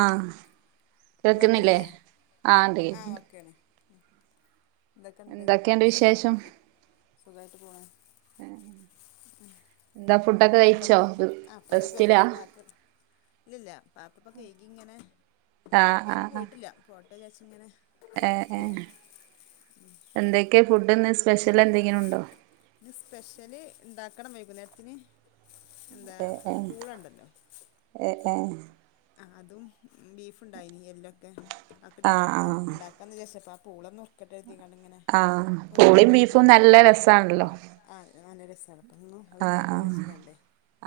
ആഹ് കേക്ക്ന്നില്ലേ കേൾക്കില്ലേ ആഹ് ണ്ട് എന്തൊക്കെണ്ട് എന്തൊക്കെയുണ്ട് വിശേഷം വിശേഷങ്ങളൊക്കെ സുഖായിട്ട് പോണ് എന്താ ഫുഡൊക്കെ ഉം ഫുഡൊ കഴിച്ചോ ആഹ് ഫുഡൊക്കെ റെസ്റ്റിലാ കഴിച്ച് പാത്ര ഇല്ലല്ല പാത്ര ഇപ്പൊ കയ്കി ഇങ്ങനെ ആഹ് അടുക്കളേന്ന് ആഹ് ആഹ് പോയിട്ടില്ല. പോട്ടെചാരിച്ച്ങ്ങനെ ഏഹ് ഏഹ് എന്തെക്കെ ഫുഡ് ഇന്ന് സ്പെഷ്യല് എന്തെങ്കിലുണ്ടോ ഇന്ന് സ്പെഷ്യല് ഇണ്ടാക്കണം വൈകുന്നേരത്തിന് എന്താ ഏഹ് ഏഹ് പൂളണ്ടല്ലോ ഏഹ് ഏഹ് ആഹ് അതും ബീഫ്ണ്ടായിനി എല്ലൊക്കെ അഒക്കെ ആഹ് ഇട്ട്ക്കാണ്ട് ആഹ് ഇണ്ടാ ക്കാന്ന് വിയാരിച്ചപ്പൊ ആ പൂള നുർക്കട്ടെര്തീങ്ങാണ്ട് ഇങ്ങനെ ആഹ് പൂളീം ബീഫും നുർക്കിയോണ്ടിരിക്കേന് നല്ല രസാണല്ലോ ആഹ് നല്ല രസാണ്. അപ്പന്നു അഹ് ഇണ്ടാക്കാ ആഹ് വിചാരിച്ച്ങ്ങാണ്ടേ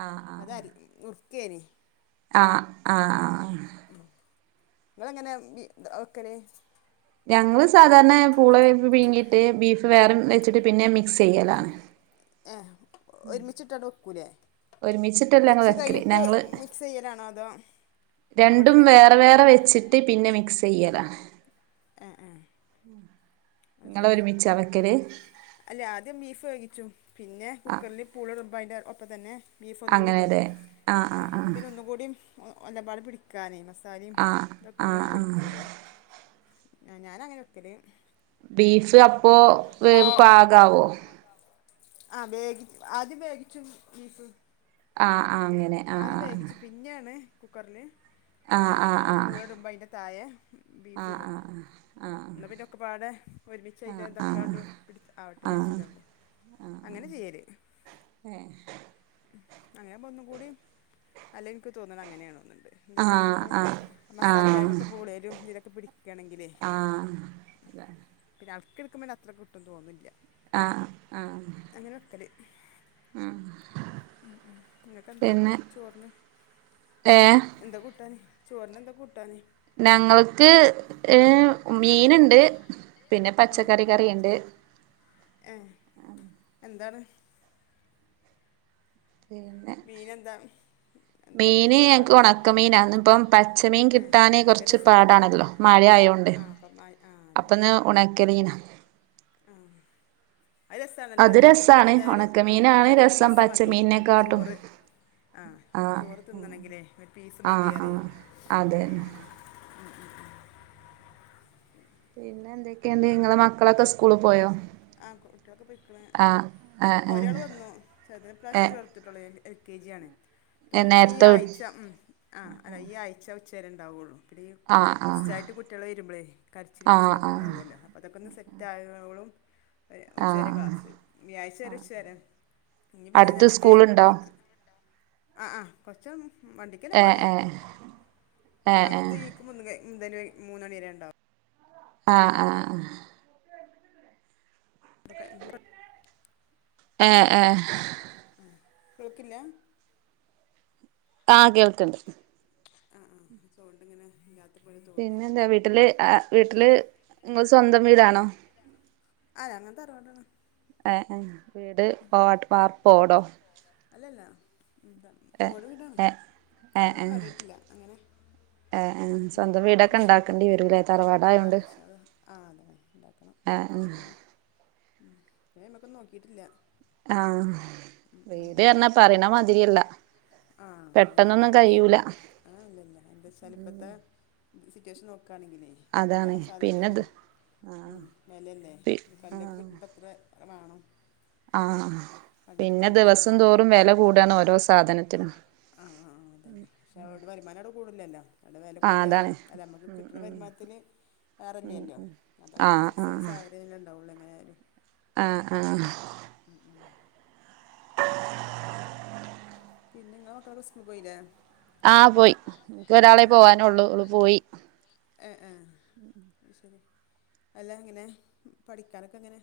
ആഹ് ആഹ് അപ്പ ആഹ് അതരി നുറുക്കേന് ആഹ് ആഹ് ആഹ് ഇങ്ങളെങ്ങനെ ബി വെക്കല് ഞങ്ങള് സാധാരണെ പൂള പീങ്ങീട്ട് ബീഫ് വേറേം വെച്ച്ട്ട് പിന്നെ മിക്സിയ്യലാണ് ഏഹ് ഒരുമിച്ചിട്ടട് വെക്കൂലേ ഒരുമിച്ചിട്ടല്ല ഞങ്ങള് വെച്ച് വെക്കല് കൈഞ്ഞ്ട്ട് ഞങ്ങള് മിക്സിയ്യലാണോ അതോ നമ്മൾ പിന്നെ കു പൂ ട്ടി പിന്നെ മിക്സെയ്യലാണ് എഹ് ഏഹ് ഇങ്ങള് ഒരുമിച്ച വെക്കല് അല്ല ആദ്യം ബീഫ് വേകിച്ചും. പിന്നെ ആ കുക്കർല് പൂള ഇട്മ്പൊ അയിന്റെ ഒപ്പം തന്നെ ബീഫ് ഒന്നൂടി ഇടും. അങ്ങനെല്ലേ ആ ആ ആഹ് ന്നട്ട് പിന്നെ ഒന്നുംകൂടിം ഒ എല്ലാം പാടെ പിടിക്കാനെ. മസാലീം ആ ആ ഇതൊക്കെ ആ ഒന്നും കൂടി ആ പിടിക്കൂലേ ആഹ് ഞാനങ്ങനെക്കല് ബീഫ് അപ്പോ വേവ് പാകാവോ ആഹ് വേകി ആദ്യം വേകിച്ചും ബീഫ് ആഹ് ആഹ് അങ്ങനെ ആ ആദ്യം വേകിച്ച് പിന്നേണ് കുക്കർല് ആ പിന്നെ ആ ആ ആ പൂള ഇടുമ്പൊ അയിൻ്റെ തായെ ആ ബീഫ് ഇടും. ആ ആ ആ ഇന്ന പിന്നെ ഒക്കപ്പാടെ ഒരുമിച്ച് അയിന്റെ ആ ആ ഇതൊക്കാണ്ട് പിടിച്ച് ആവട്ടേ ആ ആ വിചാരിച്ച്ങ്ങാണ്ട് അങ്ങനെ ചിയ്യല് ഏഹ് ഉം അങ്ങനെയാവുമ്പൊ ഒന്നും കൂടീം അല്ല ഇൻക്ക് തോന്നണ് അങ്ങനേണോന്ന്ണ്ട്. എന്താച്ചാ അങ്ങനെ ആവുമ്പൊ ആ മസാലീം കാര്യങ്ങളൊക്കെ പൂളേലും ഇതിലൊക്കെ പിടി ക്ക്യാണെങ്കിലേ ആ പിന്നെ അളക്കിട്ക്കുമ്പൊ ന്നെ അത്ര കിട്ടും തോന്നില്ല ആഹ് ആഹ് അങ്ങനെ വെക്കല് ഉം ഉം ഇങ്ങക്കെന്താ പിന്നെ ചോർന് ഏ എന്താ കൂട്ടാന് ചോർന് എന്താ കൂട്ടാന് ഞങ്ങൾക്ക് ഏഹ് മീന്ണ്ട് പിന്നെ പച്ചക്കറി കറി യിണ്ട് ഏഹ് എന്താണ് പിന്നെ മീനെന്താ മീന് വറ്റിച്ചതോ ഞങ്ങക്ക് അതോ ഒണക്കമീനാ ഇന്ന്പ്പം പച്ചമീൻ ഏ കിട്ടീ കിട്ടാന് ഉണക്ക കൊറച്ച് രസാണല്ലോ പാടാണല്ലോ. മഴ ആയോണ്ട്. ആ അപ്പം ആ ആ അപ്പന്ന് ഉണക്കമീനാ ആഹ് അഹ് അത് രസാണല്ലോറിയെയ്. രസാണ് അതെന്താ ഒര് ഉം ഉണക്കമീനാണ് ചെറിയൊരു രസം പീസ് മതി ഞമുക്ക് പച്ചമീനിനെക്കാട്ടും ചോറ് ആഹ് മ്മക്ക് ചോറ് തിന്നണെങ്കിലേ ഒരു പീസ് മതി അറിയയ്‌ അതെന്നെ ഉം ഉം ഉം പിന്നെ എന്തൊക്കെണ്ട് ഇങ്ങളെ മക്കളൊക്കെ സ്‌കൂ ആഹ് കുട്ടിയാളൊക്കെ പെയ്ക്ക്ണ്. ആഹ് ഒരാള് വന്നു. ചെറ്തിനെ ഇപ്രാശ്യം ചേർത്ത് ഏഹ് ചേർത്ത്ട്ടൊള്ളെയ് എൽ കെ ജി ആണ്. ഇപ്പൊ ഒര് പ്പോ ഈ നേരത്തെ വി ആയ്ച ഉം ആഹ് അല്ല ഈ ആഴ്ച ഉച്ചേരെ ഉണ്ടാവൊള്ളൂ. ഇപ്പ ദ് ഈ ആഹ് ആഹ് ഫസ്റ്റ്റ്റായിട്ട് കുട്ട്യാൾ വരുമ്പോളേയ് കരച്ചിലും ആഹ് പിട്ചിലൊക്കെ ആഹ് ഉണ്ടാവോല്ലൊ അപ്പ അതൊക്കെ ഒന്ന് സെറ്റാവാ സെറ്റാവോള്ളം ഏഹ് ഉച്ച വരെ ആഹ് ക്ലാസ്സ് വ്യാഴാഴ്ച വരെ ഉച്ച വരെ. ഞ്ഞി പിന്നെ അടുത്ത് നെക്സ്റ്റ് സ്കൂളുണ്ടോ വീക്ക് അടുത്ത് സ്കൂൾ ഉണ്ടോ ആഹ് ആഹ് കൊറ്ച്ചൊന്ന്. വണ്ടിക്കനെ ഏ പോവല് ഏ ഏഹ് ഏ ഏ അടുത്ത വീക്ക് മുന്ന്ണ് മൂന്നണിരെ മൂന്നണി വരെ ണ്ടാവും. ആഹ് ആഹ് ആഹ് പ്പോ കഴിഞ്ഞോ ഏഹ് ഏഹ് ഏഹ് ആഹ് കേക്ക്ല്ല ആഹ് കേൾക്ക്ണ്ട്. ആഹ് ആഹ് സൗണ്ടിങ്ങനെ ഇല്ലാതോണ്ട് പിന്നെ ന്താ വീട്ടില് ആഹ് വീട്ടില് ങ്ങള് സ്വന്തം വീടാണോ? ആഹ് ഞങ്ങൾ തറവാടാണ്. ഏഹ് ഏഹ് വീട് വാർപ്പോ ഓടോ? അല്ലല്ല ന്ത ഏ ഓട് വീടാണ്. ഏ ഒന്നും കാര്യയ്ട്ടില്ല അങ്ങനെ. ഏഹ് ഏഹ് സ്വന്തം വീടൊക്കെ ഇൻഷാ ഇണ്ടാക്കണ്ടി വരൂ ല്ലേ ആ തറവാടായൊണ്ട്. ഇൻഷാ അല്ലാഹ് ആ അതെ ഉണ്ടാക്കണം ആഹ് ഏഹ് ഇൻഷാ അല്ലാഹ് ഉം ഇപ്പോ അയ്മക്കും നോക്കിറ്റില്ല. ആഹ്. വീട് റ്ഞ്ഞാ പറിണ മാതിരിയല്ല പെട്ടെന്നൊന്നും കയൂല. ആഹ ഇല്ലല്ല എന്താച്ചാൽ ഇപ്പത്തെ സിറ്റുവേഷൻ നോക്കണെങ്കിലേ. എല്ലാ അതാണ് പിന്നെത് സാധനത്തിനും ആ ഉം വെലല്ലേ പി ഇഞ്ഞി കല്ലൊക്കെ ആ കിട്ടുമ്പത്ര. കായ് മാണം. ആഹ് പിന്നെ ദിവസം മാതിരിയല്ലല്ലോ തോറും വില കൂടാണ് ഓരോ സാധനത്തിനും. ആഹ് ആഹ് ആഹ് അതന്നെ പക്ഷേ അഹോണ്ട് വെര്മാനം അവ്ടെ കൂട്ണില്ലല്ലോ. അവ്ടെ വില ആഹ് അതാണ് കൂടിയാലും അല്ല അമ്മക്ക് കിട്ടണ വരുമാനത്തിന്. ഉം ഏറല്യല്ലോ ഉം അതൊക്കെ ആഹ് ഫിക്സ്ഡ് ആഹ് സാലറിയല്ലേ ഉണ്ടാവുള്ളൂ എങ്ങനെ ആയാലും. ആഹ് ആഹ്. ഉം ഉം പിന്നെ ങ്ങളെ മക്കളൊക്കെ സ്കൂള്ക്ക് പോയില്ലേ? ആഹ് പോയി ഇൻക്ക് ഒരാളെ പോവാനൊള്ളു ഓള് പോയി. ഏഹ് ഏഹ് ആഹ് ശെരി അല്ല എങ്ങനെ പഠിക്കാനൊക്കെ എങ്ങനെ?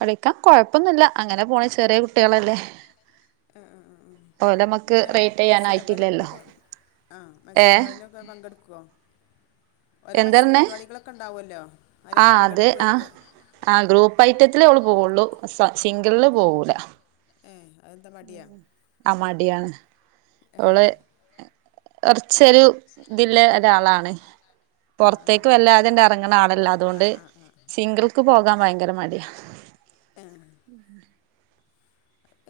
പഠിക്കാന് കുഴപ്പൊന്നില്ല അങ്ങനെ പോണ് ചെറിയ കുട്ടി ആ ആ ആ ഓലെ നമ്മക്ക് ഇങ്ങനെ റേറ്റ് മത്സര പരുവാ ചെയ്യാനായിട്ടില്ലല്ലോ ക്ക. ആ മത്സര ഏഹ് പരുവാടി ലൊക്ക പങ്കെടുക്കോ ഓരോ മത്സര എന്താർഞ്ഞേ പരിപാടികളൊക്കെണ്ടാവുല്ലോ അയിലൊക്കെ ആഹ് അത് പങ്കെടുക്കോയിക്ക. ആഹ് ആഹ് ഗ്രൂപ്പ് ഐറ്റത്തില് ഓള് പോവുള്ളു സിംഗിൾല് പോകൂല. ഏ അതെന്താ മടിയാ ആ മടിയാണ്. എ ഹേ. കൊർച്ചൊരു ഇതിള്ള ഒരാളാണ്. ആഹ് ആഹ് പൊർത്തേക്ക് ആഹ് വല്ലാതണ്ട് എറങ്ങണ ആളല്ല അതോണ്ട് ആളല്ല സിംഗിൾക്ക് പോകാൻ ഭയങ്കര മടിയാ. ഏഹ്.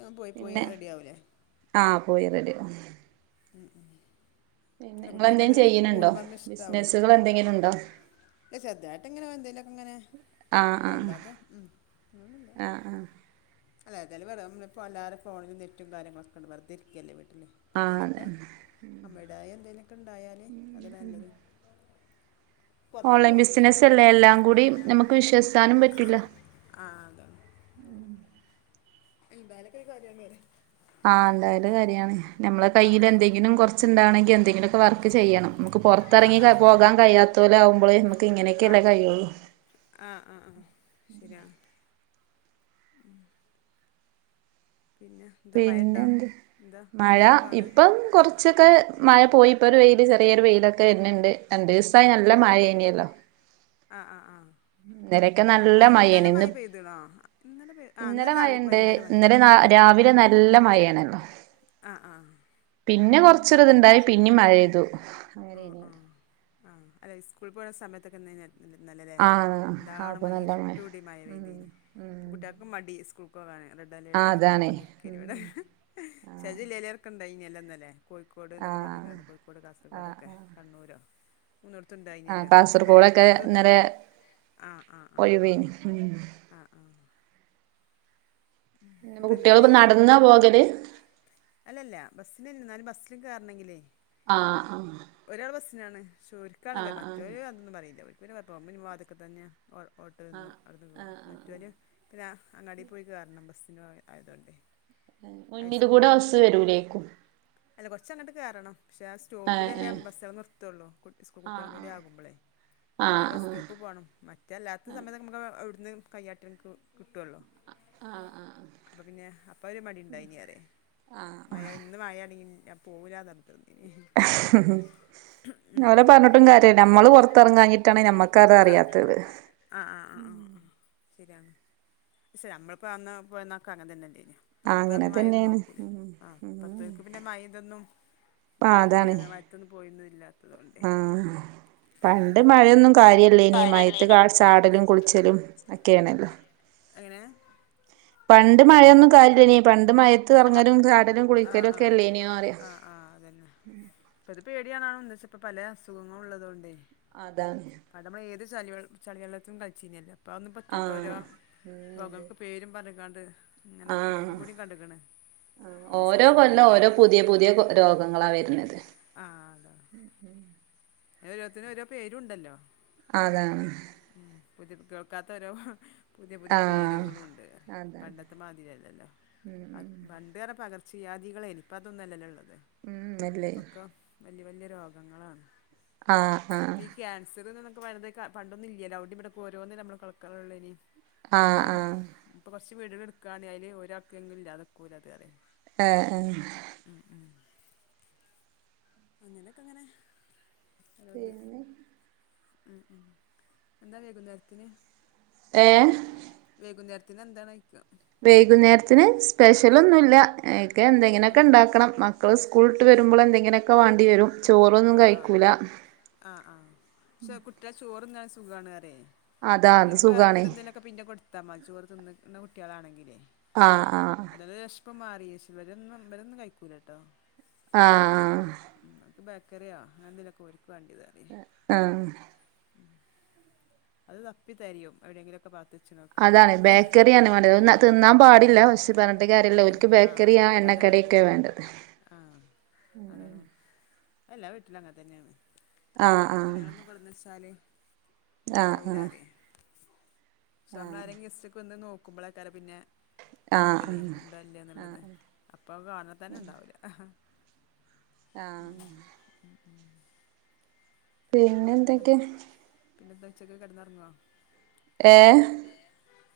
അ പോയി പോയി പിന്നെ റെഡി യാവൂല്ലേ. ആഹ് പോയി റെഡിയാവും. ഉം ഉം പിന്നെ അല്ല കുട്ട്യേക്ക് ഇങ്ങളെന്തേലും അങ്ങനൊക്കെ ചെയ്യണുണ്ടോ കൂടുമ്പങ് ഇഷ്ടാവേ ബിസിനസ്സുകൾ എന്തെങ്കിലും ഉണ്ടോ ഏ ചെർതായിട്ട് ഇങ്ങനെ എന്തേലൊക്കിങ്ങനെ ആഹ് ആഹ് ഒള്ളല്ലാതെ ഒന്നുല്ല. ആഹ് ആഹ് അല്ല ഏതേലും വെരാ നമ്മ ഇപ്പോ എല്ലാരും ഫോണിലും നെറ്റും കാര്യങ്ങളെക്കെണ്ട് വെറുതെരിക്കല്ലേ വീട്ടില്. പ്പ ആഹ് അതന്നെ എന്തേലൊക്കെ അമ്മേടെയായ എന്തേലൊക്കെ ഇണ്ടായാല് അതല്ലേ നല്ലത്. പുറത്തൊന്നും ഓൺലൈൻ പോലില്ല കേട്ടോ ബിസിനസ്സ് അല്ലേ എല്ലാം കൂടി നമുക്ക് വിശ്വസിക്കാനും പറ്റൂല. ആഹ് അതെ ഉം എന്തായാലൊക്കെ ഒരു കാര്യാണ് ആ എന്തായാലും കാര്യാണ് നമ്മള ആ ആ കയ്യിലെന്തെങ്കിലും കുറച്ചുണ്ടാവണെങ്കി എന്തെങ്കിലൊക്കെ വർക്ക് ചെയ്യണം നമുക്ക് ആ പൊറത്തെറങ്ങി ആ ആ പോകാൻ കഴിയാത്തോലാവുംമ്പള് നമുക്ക് ഇങ്ങനെയൊക്കെല്ലേ കഴിയുള്ളൂ ആഹ് ആ ആ ശരിയാണ് പിന്നാ പിന്നെന്ത് മഴ പാട് ഇപ്പം കൊറ ച്ചൊക്ക മഴ പോയി ഇപ്പൊ ഒരു വെയില് ചെറിയൊരു വെയിലൊക്കെ വെര്ന്ന്ണ്ട് രണ്ടീസായി നല്ല മഴയേനില്ലോ അ അ ആഹ് ഇന്നലൊക്കെ നല്ല മഴയാണ് ഇന്ന് പെയ്തണോ ഇന്നലെ പെയ് ആ ഇന്നലെ രാവിലെയൊക്കെ മഴേണ്ട് ഭയങ്കര ഇന്നലെ ന മഴേനിട്ടോ രാവിലെ നല്ല മഴയാണല്ലോ അ ആഹ് പിന്നെ കൊറച്ചൊരു ഇത്ണ്ടായി പിന്നേം മഴയ്യ്തു ആ ആ ആ അല്ലെ സ്കൂൾ പോയ സമയത്തൊക്കെന്നയ്ഞ്ഞ ന്നലല്ലേ ആഹ് എന്താണ് അപ്പൊ മഴ നല്ല ഇര്ട്ട് മൂടി ഉം മഴവേതീനി ഇപ്പ ഉം കുട്ടി മടി സ്കൂൾക്കോവാന് റെഡ് ആഹ് അലർട്ടാണന്നൊക്കെ അതാണേ പറഞ്ഞിരി ക്കേനിവിടെ ഉം ചെലജില്ലലേർക്കുണ്ടേയ്ന്യല്ലൊ ഇന്നലെ കോഴിക്കോ ക്കോട് ന്നക്ക ആഹ് പറഞ്ഞിങ്ങാണ്ട് കോഴിക്കോട് ആഹ് കാസർകോടൊക്കെ ആഹ് കണ്ണൂരോ ആഹ് മൂന്നടത്തുണ്ടായീന്യല്ലൊ ക്ഷെ കാസർഗോഡൊക്കെ മലപ്പുറത്തൂന്ത ഇന്നലെ ആ ആ ആ ആ ഒഴിവേനി ആ ആഹ് പിന്ന അപ്പം ഇന്ന് കുട്ടിയളിപ്പ വെയിലാണ് നടന്നാ പോകല് അല്ലല്ല ബസ്സിനന്നെ എന്നാലും ബസ്സില് കേറണങ്കില് ആഹ് ഒരാള് ബസ്സിനാണ് ക്ഷെ ഓരിക്കാണ് ഗമ ആഹ് ആഹ് ആഹ് മറ്റോരൊന്നും പറയില്ല ഒരിക്കിന്നെ കൊയപ്പം പോവുംമ്പ വാതിക്ക തന്നെയാ ഓട്ടോ എന്നും അവിട്ന്ന് കേറും ആഹ് മറ്റോന് പിന്നെ അങ്ങാടി പോയി കേറണം ബസ്സിന് ആയതോണ്ടേ മുന്നില് കൂട ബസ്സ് വെരൂലേ അല്ല കൊർച്ചങ്ങട്ട് കേറണം പക്ഷെ ആഹ് സ്റ്റോപ്പിലെല്ലേ ആഹ് ബസ്സേൾ നിർത്തയുള്ളൂ സ്കൂൾ കുട്ടികളും ആഹ് കൂടി ആകുമ്പോളേ അങ്ങനെ ബസ് ആഹ് ആഹ് സ്റ്റോപ്പ് പോണം മ അല്ലാത്ത സമയത്ത് നമുക്ക് അവിടുന്ന് കയ്യാട്ട നിക്ക് കിട്ടുവല്ലോ അപ്പൊ പിന്നെ അപ്പ ഒരു മടിണ്ടായിനറ്യേ മഴ ന്ന് മയാണെങ്കി ഞാൻ പോവൂലാന്നർഞ്ഞു [unintelligible] [inaudible] ഓരെ പറഞ്ഞിട്ടും കാര്യല്ല ഞമ്മള് പുറത്തിറങ്ങാഞിട്ടാണ് ഞമ്മക്കത് അറിയാത്തത് ആഹ് ആഹ് ആഹ് ആഹ് ആഹ് ശരിയാണ് ശെ നമ്മൾ പോയന്ന് പോയന്നൊക്കെ അങ്ങനെ തന്നെ അല്ലെയ്ന്യോ ആഹ് നമ്മളിപ്പ അങ്ങനെ അന്ന് മഴൊന്നും തന്നെയാണ് നോക്കൂലേ ഉം ആഹ് ഉം പത്തോൽക്ക് പിന്നെ മഴ ഇന്തൊന്നും ആഹ് പോയി അങ്ങനെ മയത്തൊന്നും പോയിന്ന ഇല്ലാത്തതൊണ്ടെ ഉം പണ്ട് മഴയൊന്നും കാര്യല്ലേനി മയത്ത് കാൾ ചാടലും കുളിച്ചലും ഒക്കെയേണല്ലോ എങ്ങനെ പണ്ട് മഴയൊന്നും കാര്യല്ലേനി പണ്ട് മഴത്ത് ഇറങ്ങലും ചാടലും ആഹ് കുളിക്കലും ഒക്കെ ആഹ് അല്ല്യേനിയൊന്ന് പറയാ ആഹ് ആഹ് അതന്നെ ഇപ്പ അത് പേടിയാണാണും എന്തച്ച ഇപ്പ പല അസുഖങ്ങൾ ഉള്ളത് കൊണ്ടേ അതാണ് പണ്ട് നമ്മൾ ഏത് ചളിവെ ചളിവെള്ളത്തും കളിച്ചീന്യല്ലോ ഇപ്പ അഒന്നും പറ്റിപ്പോ ഓരോ ആഹ് ഉം രോഗങ്ങൾക്ക് പേരും പറഞ്ങ്ങാണ്ട് ഇങ്ങനെ എപ്പ ആഹ് ഇന്നലീം കൂടി കണ്ടക്കണ് ഓരോ കൊല്ലം ഓരോ പുതിയ പുതിയ രോഗങ്ങളാണ് വരണത് ആഹ് അത് ഓരോത്തിനും ഓരോ പേരുണ്ടല്ലോ അതാണ് പുതിയ കേൾക്കാത്ത ഒരോ പുതിയ പുതിയ ആഹ് പേരുകളും ഉണ്ട് അതാണ് പണ്ടത് ത്തെ മാതിരിഅല്ലല്ലോ പണ്ട് പറഞ്ഞാ പകർച്ച വ്യാധികളെരുന്നു ഇപ്പതൊന്നും അല്ലല്ലോ ഉള്ളത് ഉം അല്ലേ ഇപ്പോക്കെ വല്യ വല്യ രോഗങ്ങളാണ് ആഹ് ആഹ് പ്പോ ഈ ക്യാൻസർന്ന് [unintelligible] പണ്ടൊന്നില്ലല്ലോ അവുടി ഇവിടക്ക ഓരോന്നിന നമ്മള് കളക്കാനള്ളനി ആഹ് ഇപ്പം ആഹ് ഇപ്പൊ കൊറച്ച് വീടുകൾ എടുക്കുകയാണെ അയില് ഒരാൾക്ക് എങ്കിലും ഇല്ലാതൊക്കൂല അത് അത് ആഹ് ആഹ് ഉം ഉം അങ്ങനൊക്കെ അങ്ങനെ അതത് ഏഹ് ഉം ഉം എന്താ വേകുന്നേരത്തിന് ഏഹ് വൈകുന്നേരത്തിന് എന്താണ് ചോദിക്ക വൈകുന്നേരത്തിന് സ്പെഷ്യൽ ഒന്നുല്ല ഐക്ക് എന്തെങ്ങനെയൊക്കെ ഉണ്ടാക്കണം മക്ക ള് സ്കൂളിട്ട് വരുമ്പോൾ എന്തെങ്കിലെയൊക്കെ വാണ്ടി വരും ചോറൊന്നും ആഹ് കഴിക്കൂല ആഹ് ആഹ് ക്ഷേ കുട്ടികൾ ചോറ്ന്നാണ് സുഖം ആണ് പറയെ അതാ അത് നമുക്ക് വേറെ സുഖാണ് [unintelligible] എന്തെലും ഒക്കെ പിന്നെ കൊടുത്താ മതി ചോറ് തിന്നുന്ന കുട്ടികളാണെങ്കിലേ ആഹ് ആഹ് അതത് വെശപ് മാറിയേച് വരും വരന്നും കഴിക്കൂല ട്ടോ ആഹ് മക്ക് ബക്കറിയോ എന്തേലുമൊക്കെ ഒരിക്ക് വേണ്ടത് ആഹ് അത് തപ്പി തെരയും എവിടെങ്കിലൊ ഒക്കെ പാത്തച്ച് നോക്കാൻ അതാണ് പാടില്ല ബേക്കറിയാണ് വേണ്ടത് അത് തിന്നാൻ പാടില്ല ആഹ് പക്ഷെ പറഞ്ഞിട്ട് കാര്യല്ല ആഹ് ഓൽക്ക് ആഹ് ബേക്കറിയാ ഓൽക്കതാ എണ്ണക്കടിയൊക്കെ വേണ്ടത് ആഹ് അതണോ എല്ലാ വീട്ടിലും അങ്ങനെ തന്നെയാണ് ആഹ് ബേക്കറികളൊന്നും ആഹ് കൊടുന്ന് വച്ചാല് ഉണ്ടാവില്ല ആഹ് പറയാ പക്ഷെ നമ്മള് ആഹ് ആരെങ്കിലും ഗസ്റ്റക്ക് വന്ന് നോക്കുമ്പോളാക്കാരം പിന്നെ ആഹ് ആഹ് നോക്കല് ആഹ് ഇണ്ടോ ഇല്ലേ എന്നുള്ളത് അപ്പം അത് കാണാൽ തന്നെ ഇണ്ടാവൂല ആഹ് പിന്നെ പിന്നെന്താ എന്തൊക്കെ പിന്നെന്താ ഉച്ചക്ക് കിടന്നിറങ്ങുവോ ഏഹ്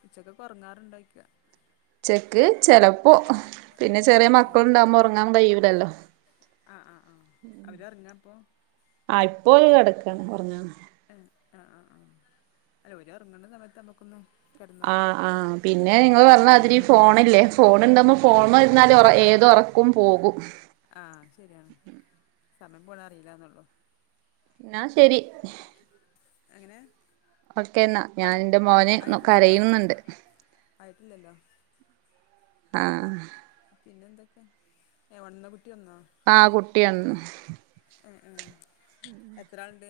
ഉച്ചക്കെ ഉറങ്ങാറുണ്ടോ ചോദിക്കാ ഉച്ചക്ക് ചിലപ്പോ പിന്നെ ചെറിയ മക്കൾ ഉണ്ടാവുമ്പോ ഉറങ്ങാൻ കഴിയൂലല്ലോ ആഹ് ആഹ് ആഹ് അവര് ഉറങ്ങാപ്പോ ആഹ് ഇപ്പോ കിടക്കയാണ് ഉറങ്ങാന് ആഹ് ആഹ് ആഹ് ആഹ് അല്ല ഓല് ഉറങ്ങണ സമയത്ത് നമ്മുക്കൊന്ന് ആഹ് ആഹ് പിന്നെ നിങ്ങള് പറഞ്ഞാ പിന്നെ മാതിരി അപ്പത്ത് ഫോണില്ലേ ഫോൺ ഇണ്ടാവുമ്പോ ഫോണിമ്മല് ഇരുന്നാല് ഏത് ഒറ ക്കും പോകും ആഹ് അത്ശരിയാണ് സമയം പോണത് അറിയില്ല എന്നുള്ളൂ എന്നാ ശരി എങ്ങനെ ഓക്കേ എന്നാ ഞാൻ എന്റെ മോന് കരയുന്നുണ്ട് ആയിട്ടില്ലല്ലോ ആഹ് പിന്നെ എന്തൊക്കെയ ഏഹ് ഒണന്നോ കുട്ടി ഒണന്നോ ആഹ് കുട്ടി ഒണന്ന് ഉം ഉം എത്ര ആളുണ്ട്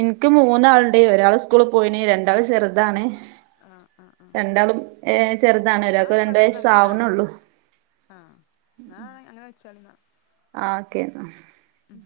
എനിക്ക് മൂന്നാളുണ്ട് ഒരാള് സ്കൂള് പോയിന് രണ്ടാള് ചെറുതാണ് ആഹ് ആഹ് ആഹ് രണ്ടാളും ഏഹ് ചെറുതാണ് ന്നാ ഒരാൾക്ക് രണ്ടു ആയിക്കോട്ടെ വയസ് ന്നാല് ആവണേ ആഹ് ഉള്ളൂ ആഹ് എന്നാ അങ്ങനെ വെച്ചാളി ഇന്നാ ആഹ് ഓക്കെ എന്നാ ഉം